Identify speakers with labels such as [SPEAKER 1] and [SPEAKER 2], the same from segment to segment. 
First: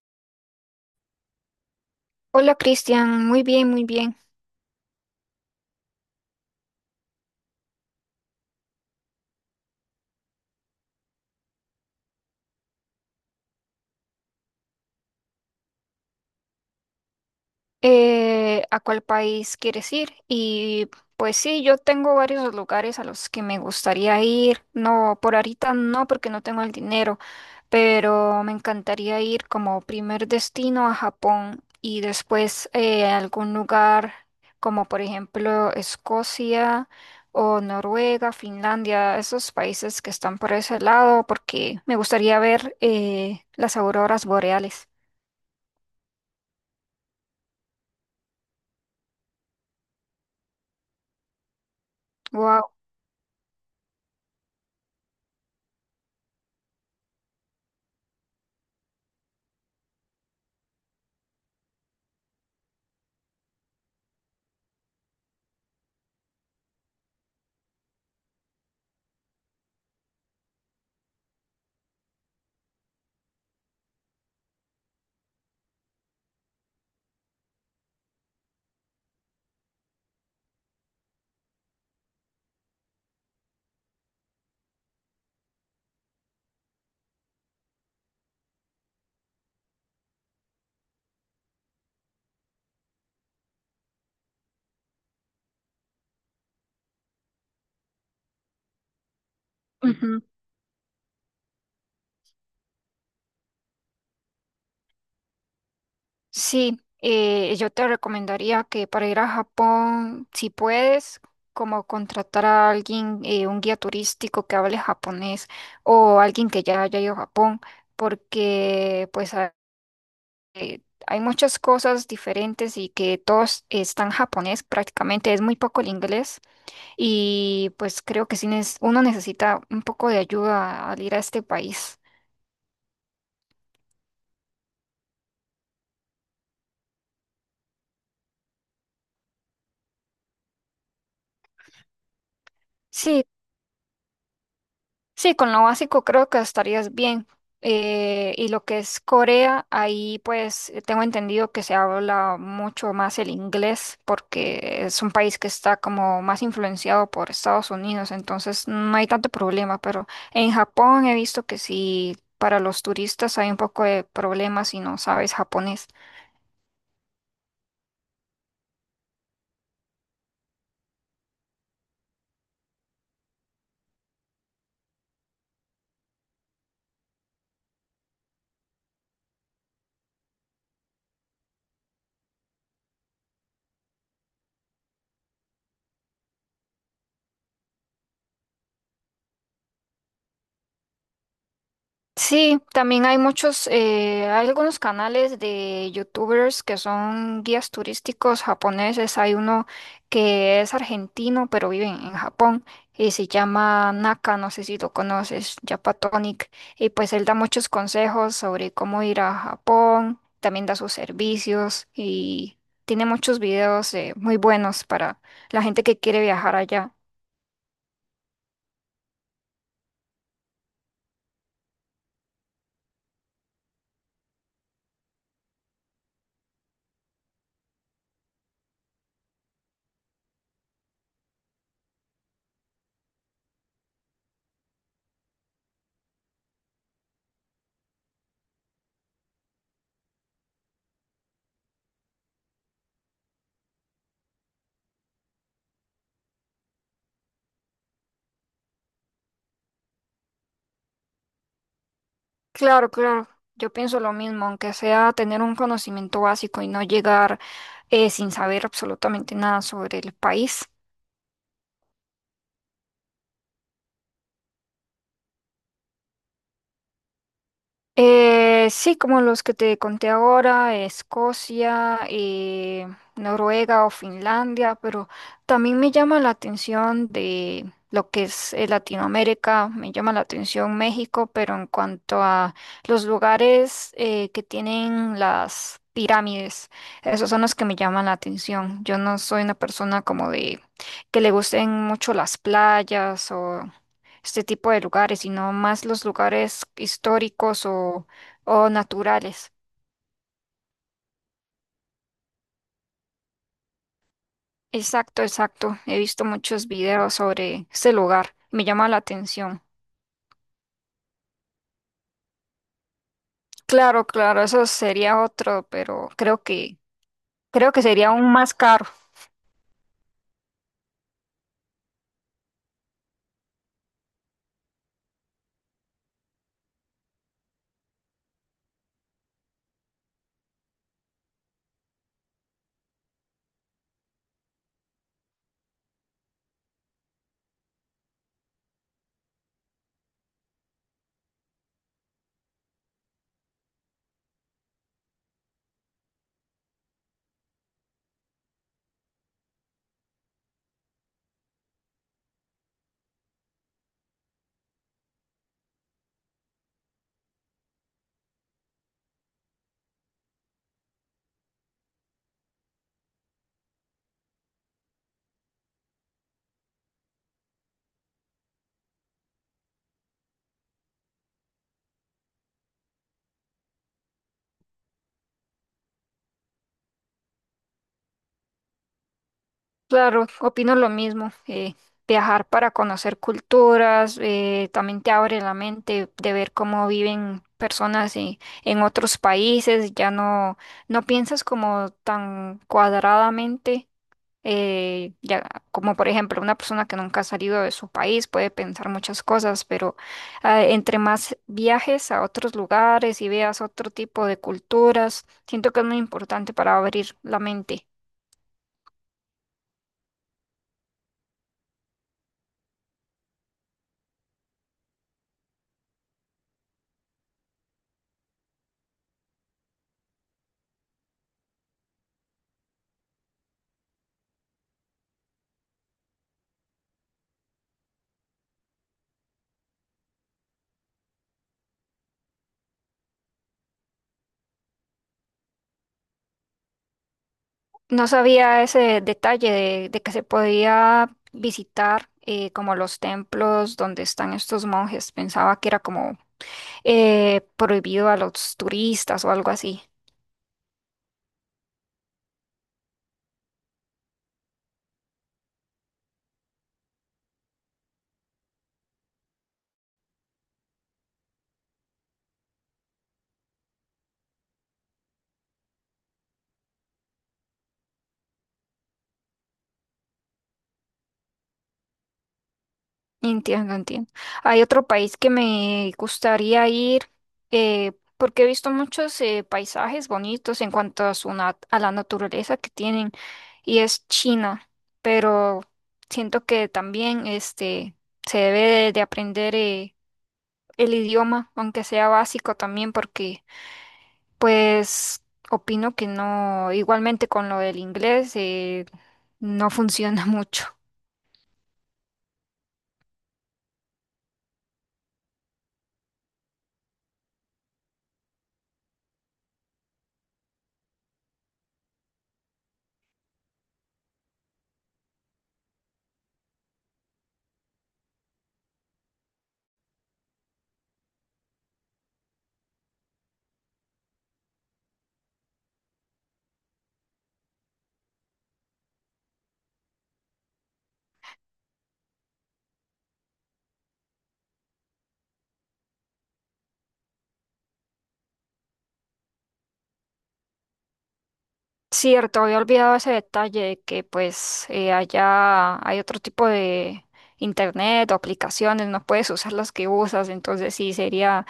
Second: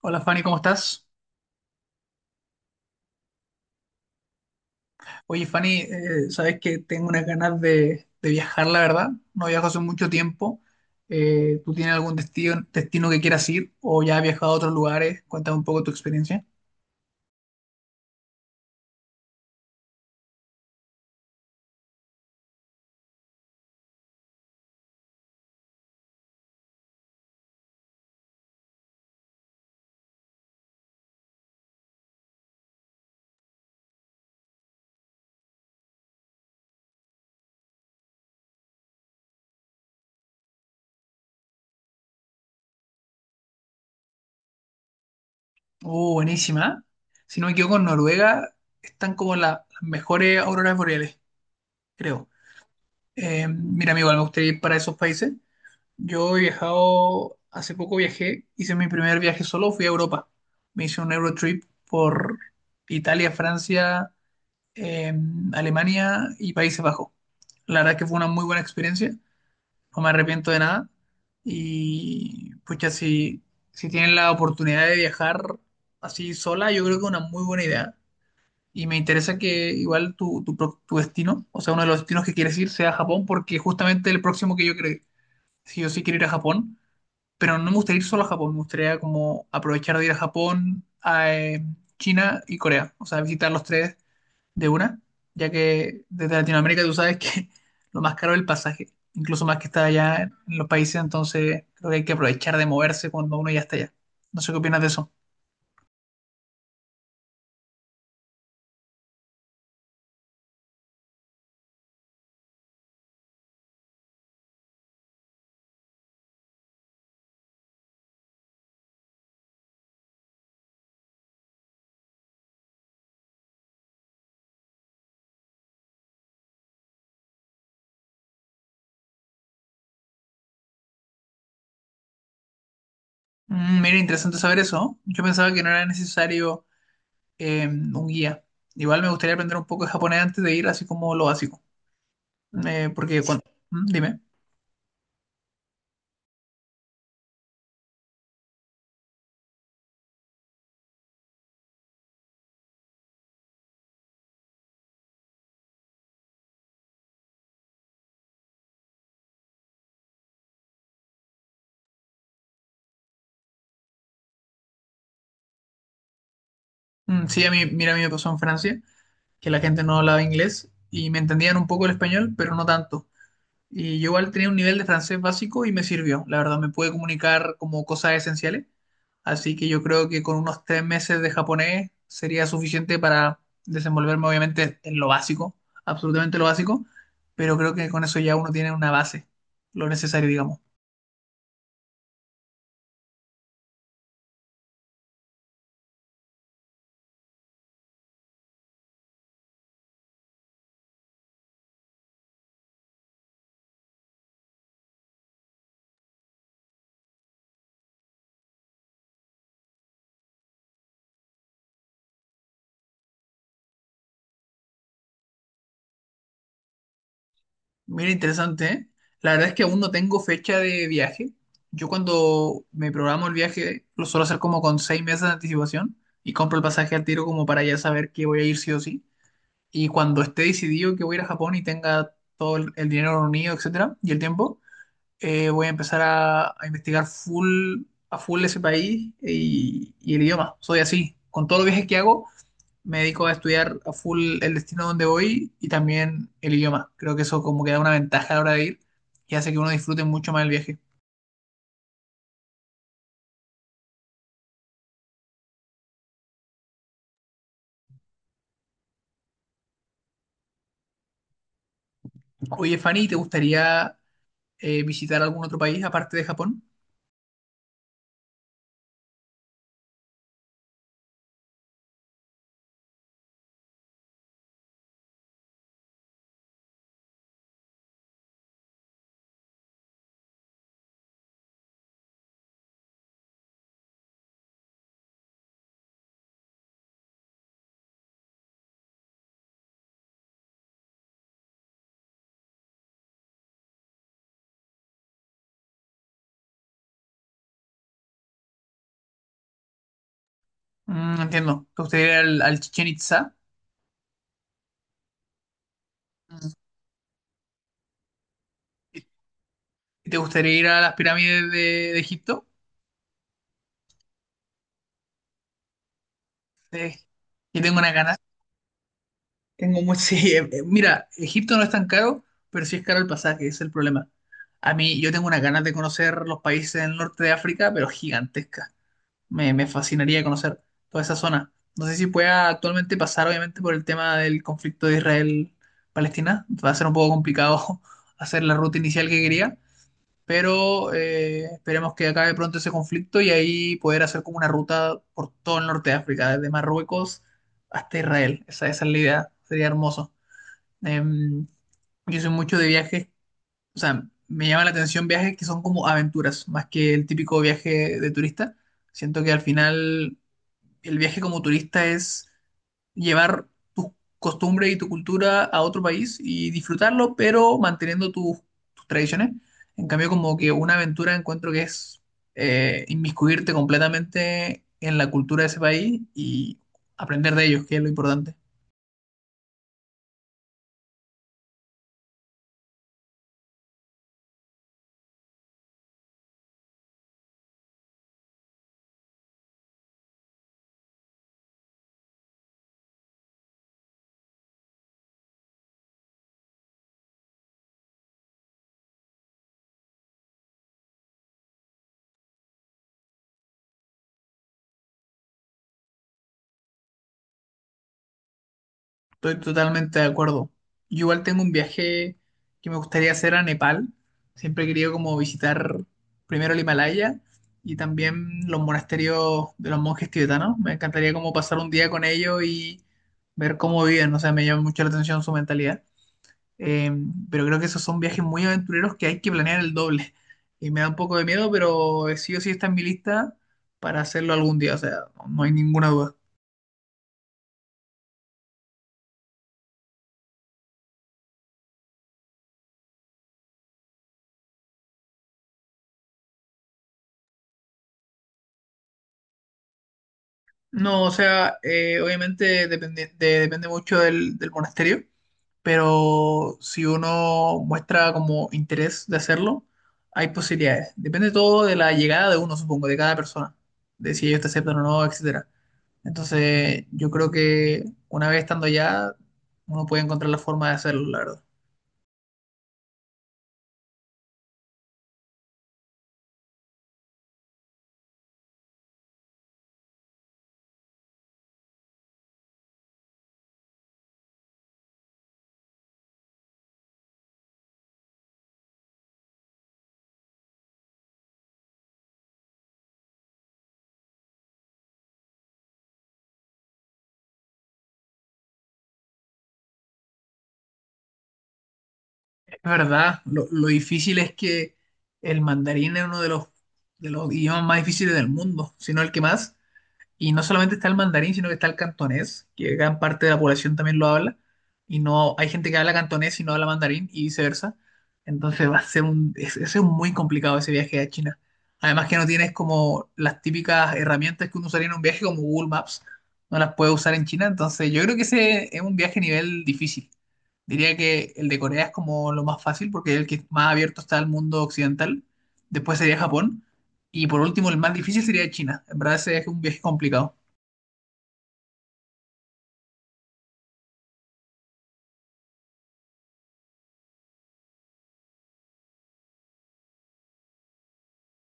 [SPEAKER 1] Hola Fanny, ¿cómo estás?
[SPEAKER 2] Hola Cristian, muy bien, muy bien.
[SPEAKER 1] Oye Fanny, sabes que tengo unas ganas de viajar, la verdad. No viajo hace mucho tiempo. ¿Tú tienes algún destino que quieras ir o ya has viajado a otros lugares? Cuéntame un poco tu experiencia.
[SPEAKER 2] ¿A cuál país quieres ir? Pues sí, yo tengo varios lugares a los que me gustaría ir. No, por ahorita no, porque no tengo el dinero, pero me encantaría ir como primer destino a Japón y después, a algún lugar como por ejemplo Escocia o Noruega, Finlandia, esos países que están por ese lado, porque me gustaría ver las auroras boreales.
[SPEAKER 1] Oh, buenísima. Si no me equivoco, en Noruega están como las mejores auroras boreales, creo.
[SPEAKER 2] Wow.
[SPEAKER 1] Mira, amigo, me gustaría ir para esos países. Yo he viajado, hace poco viajé, hice mi primer viaje solo, fui a Europa. Me hice un Eurotrip por Italia, Francia. eh, Alemania y Países Bajos. La verdad es que fue una muy buena experiencia, no me arrepiento de nada. Y pucha, si, si tienen la oportunidad de viajar así sola, yo creo que es una muy buena idea. Y me interesa que igual tu destino, o sea, uno de los destinos que quieres ir sea Japón, porque justamente el próximo que yo creo, si yo sí quiero ir a Japón, pero no me gustaría ir solo a Japón, me gustaría como aprovechar de ir a Japón, a China y Corea, o sea, visitar los tres de una, ya que desde Latinoamérica tú sabes que lo más caro es el pasaje, incluso más que estar allá
[SPEAKER 2] Ujú.
[SPEAKER 1] en los países, entonces creo que hay que aprovechar de moverse cuando uno ya está allá. No sé qué opinas de eso.
[SPEAKER 2] Sí, yo te recomendaría que para ir a Japón, si puedes, como contratar a alguien, un guía turístico que hable japonés o alguien que ya haya ido a Japón, porque hay muchas cosas diferentes y que todos están japonés prácticamente, es muy poco el inglés y pues creo que uno necesita un poco de ayuda al ir a este país.
[SPEAKER 1] Mm, mira, interesante saber eso, ¿no? Yo pensaba que no era necesario un guía. Igual me gustaría aprender un poco de japonés antes de ir, así como lo básico. Porque
[SPEAKER 2] Sí,
[SPEAKER 1] cuando... Mm, dime.
[SPEAKER 2] sí, con lo básico creo que estarías bien. Y lo que es Corea, ahí pues, tengo entendido que se habla mucho más el inglés porque es un país que está como más influenciado por Estados Unidos, entonces no hay tanto problema, pero en Japón he visto que sí, para los turistas hay un poco de problemas si no sabes japonés.
[SPEAKER 1] Mm, sí, mira, a mí me pasó en Francia, que la gente no hablaba inglés y me entendían un poco el español, pero no tanto. Y yo igual tenía un nivel de francés básico y me sirvió. La verdad, me pude comunicar como cosas esenciales. Así que yo creo que con unos 3 meses de japonés sería suficiente para desenvolverme, obviamente, en lo básico, absolutamente lo básico. Pero creo que con eso ya uno tiene una base, lo necesario, digamos.
[SPEAKER 2] Sí, también hay muchos, hay algunos canales de youtubers que son guías turísticos japoneses. Hay uno que es argentino, pero vive en Japón y se llama Naka, no sé si lo conoces, Japatonic. Y pues él da muchos consejos sobre cómo ir a Japón, también da sus servicios y tiene muchos videos, muy buenos para la gente que quiere viajar allá.
[SPEAKER 1] Mira, interesante, ¿eh? La verdad es que aún no tengo fecha de viaje. Yo cuando me programo el viaje lo suelo hacer como con 6 meses de anticipación y compro el pasaje al tiro como para ya saber que voy a ir sí o sí. Y cuando esté decidido que voy a ir a Japón y tenga todo el dinero reunido, etcétera, y el tiempo, voy a empezar a investigar full, a full ese país y el idioma. Soy así. Con todos los viajes que hago, me dedico a estudiar a full el destino donde voy y también el idioma. Creo que eso como que da una ventaja a la hora de ir y hace que uno disfrute mucho más el viaje.
[SPEAKER 2] Claro, claro. Yo pienso lo mismo, aunque sea tener un conocimiento básico y no llegar sin saber absolutamente nada sobre el país.
[SPEAKER 1] Oye, Fanny, ¿te gustaría visitar algún otro país aparte de Japón?
[SPEAKER 2] Sí, como los que te conté ahora, Escocia, Noruega o Finlandia, pero también me llama la atención de lo que es, Latinoamérica. Me llama la atención México, pero en cuanto a los lugares que tienen las pirámides, esos son los que me llaman la atención. Yo no soy una persona como de que le gusten mucho las playas o este tipo de lugares, sino más los lugares históricos o naturales.
[SPEAKER 1] Mm, entiendo. ¿Te gustaría ir al Chichén Itzá?
[SPEAKER 2] Exacto, exacto. He visto muchos videos sobre ese lugar. Me llama la
[SPEAKER 1] Mm.
[SPEAKER 2] atención.
[SPEAKER 1] ¿Te gustaría ir a las pirámides de Egipto?
[SPEAKER 2] Claro, claro, eso sería otro, pero
[SPEAKER 1] Eh, yo
[SPEAKER 2] creo
[SPEAKER 1] tengo
[SPEAKER 2] que
[SPEAKER 1] una
[SPEAKER 2] sería
[SPEAKER 1] ganas.
[SPEAKER 2] aún más caro.
[SPEAKER 1] Tengo muy... sí, mira, Egipto no es tan caro, pero sí es caro el pasaje, ese es el problema. A mí, yo tengo unas ganas de conocer los países del norte de África, pero gigantescas. Me fascinaría conocer toda esa zona. No sé si pueda actualmente pasar, obviamente, por el tema del conflicto de Israel-Palestina. Va a ser un poco complicado hacer la ruta inicial que quería, pero esperemos que acabe pronto ese conflicto y ahí poder hacer como una ruta por todo el norte de África, desde Marruecos hasta Israel. Esa es la idea, sería hermoso. Em, yo soy mucho de viajes, o sea, me llama la atención viajes que son como aventuras, más que el típico viaje de turista. Siento que al final el viaje como turista es llevar tus costumbres y tu cultura a otro país y disfrutarlo, pero manteniendo tus tradiciones. En cambio, como que una aventura encuentro que es inmiscuirte completamente en la cultura de ese país y aprender de ellos, que es lo importante.
[SPEAKER 2] Claro, opino lo mismo. Viajar para conocer culturas, también te abre la mente de ver cómo viven personas en otros países. Ya no, no piensas como tan cuadradamente. Eh, ya, Como por ejemplo, una persona que nunca ha salido de su país puede pensar muchas cosas, pero entre más viajes a otros lugares y veas otro tipo de culturas, siento que es muy importante para abrir la mente.
[SPEAKER 1] Estoy totalmente de acuerdo. Yo igual tengo un viaje que me gustaría hacer a Nepal. Siempre he querido como visitar primero el Himalaya y también los monasterios de los monjes tibetanos. Me encantaría como pasar un día con ellos y ver cómo viven. O sea, me llama mucho la atención su mentalidad. Eh, pero creo que esos son viajes muy aventureros que hay que planear el doble. Y me da un poco de miedo, pero sí o sí está en mi lista para hacerlo algún día. O sea, no hay ninguna duda.
[SPEAKER 2] No sabía ese detalle de que se podía visitar, como los templos donde están estos monjes. Pensaba que era como prohibido a los turistas o algo así.
[SPEAKER 1] No, o sea, obviamente depende mucho del monasterio, pero si uno muestra como interés de hacerlo, hay posibilidades. Depende todo de la llegada de uno, supongo, de cada persona, de si ellos te aceptan o no, etcétera. Entonces, yo creo que una vez estando allá, uno puede encontrar la forma de hacerlo, la verdad.
[SPEAKER 2] Entiendo, entiendo. Hay otro país que me gustaría ir eh, porque he visto muchos paisajes bonitos en cuanto a a la naturaleza que tienen y es China, pero siento que se debe de aprender, el idioma, aunque sea básico también, porque pues opino que no, igualmente con lo del inglés, no funciona mucho.
[SPEAKER 1] Es verdad, lo difícil es que el mandarín es uno de de los idiomas más difíciles del mundo, si no el que más. Y no solamente está el mandarín, sino que está el cantonés, que gran parte de la población también lo habla. Y no hay gente que habla cantonés y no habla mandarín y viceversa. Entonces va a ser ese es un muy complicado ese viaje a China. Además que no tienes como las típicas herramientas que uno usaría en un viaje como Google Maps, no las puedes usar en China. Entonces yo creo que ese es un viaje a nivel difícil. Diría que el de Corea es como lo más fácil porque es el que más abierto está al mundo occidental. Después sería Japón. Y por último, el más difícil sería China. En verdad, ese es un viaje complicado.
[SPEAKER 2] Cierto, había olvidado ese detalle de que pues, allá hay otro tipo de internet o aplicaciones, no puedes usar las que usas, entonces sí sería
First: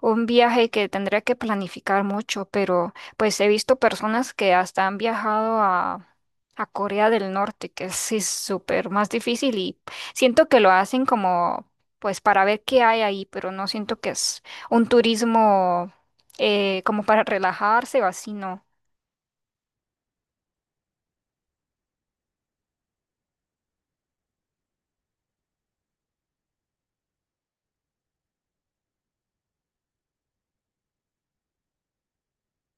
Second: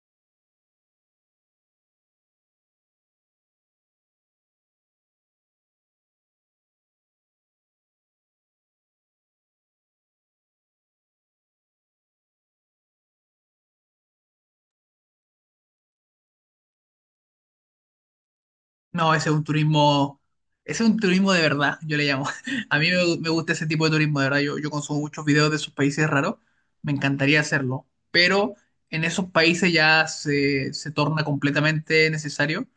[SPEAKER 2] un viaje que tendría que planificar mucho, pero pues he visto personas que hasta han viajado a Corea del Norte, que es sí, súper más difícil y siento que lo hacen como pues para ver qué hay ahí, pero no siento que es un turismo como para relajarse o así, no.
[SPEAKER 1] No, ese es un turismo, ese es un turismo de verdad, yo le llamo. A mí me gusta ese tipo de turismo, de verdad. Yo consumo muchos videos de esos países raros. Me encantaría hacerlo. Pero en esos países ya se torna completamente necesario,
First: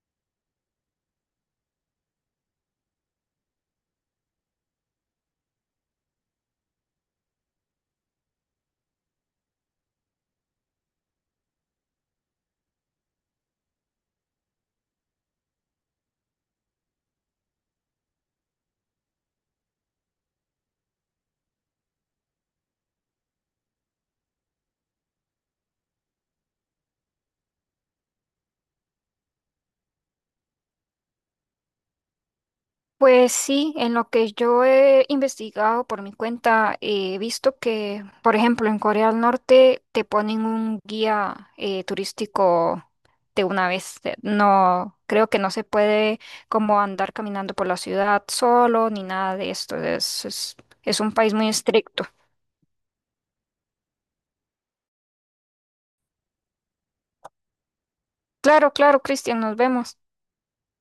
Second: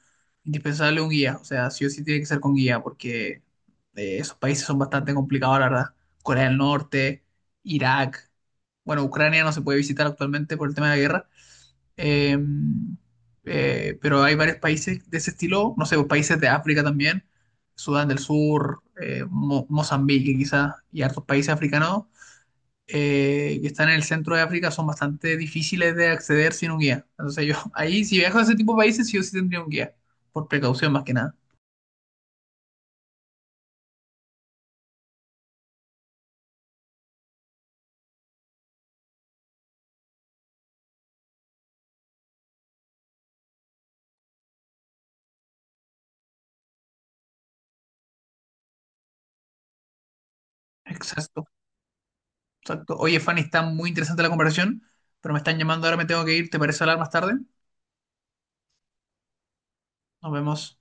[SPEAKER 1] indispensable un guía. O sea, sí o sí tiene que ser con guía, porque esos países son bastante complicados, la verdad. Corea del Norte, Irak. Bueno, Ucrania no se puede visitar actualmente por el tema de la guerra. Eh, pero hay varios países de ese estilo, no sé, países de África también, Sudán del Sur, Mozambique quizás, y hartos países africanos que están en el centro de África son bastante difíciles de acceder sin un guía. Entonces yo, ahí si viajo a ese tipo de países, sí o sí tendría un guía, por precaución más que nada.
[SPEAKER 2] Pues sí, en lo que yo he investigado por mi cuenta, he visto que, por ejemplo, en Corea del Norte te ponen un guía turístico de una vez. No, creo que no se puede como andar caminando por la ciudad solo ni nada de esto. Es un país
[SPEAKER 1] Exacto,
[SPEAKER 2] muy estricto.
[SPEAKER 1] exacto. Oye, Fanny, está muy interesante la conversación, pero me están llamando, ahora me tengo que ir, ¿te parece hablar más tarde?
[SPEAKER 2] Claro, claro, Cristian, nos vemos.
[SPEAKER 1] Nos vemos.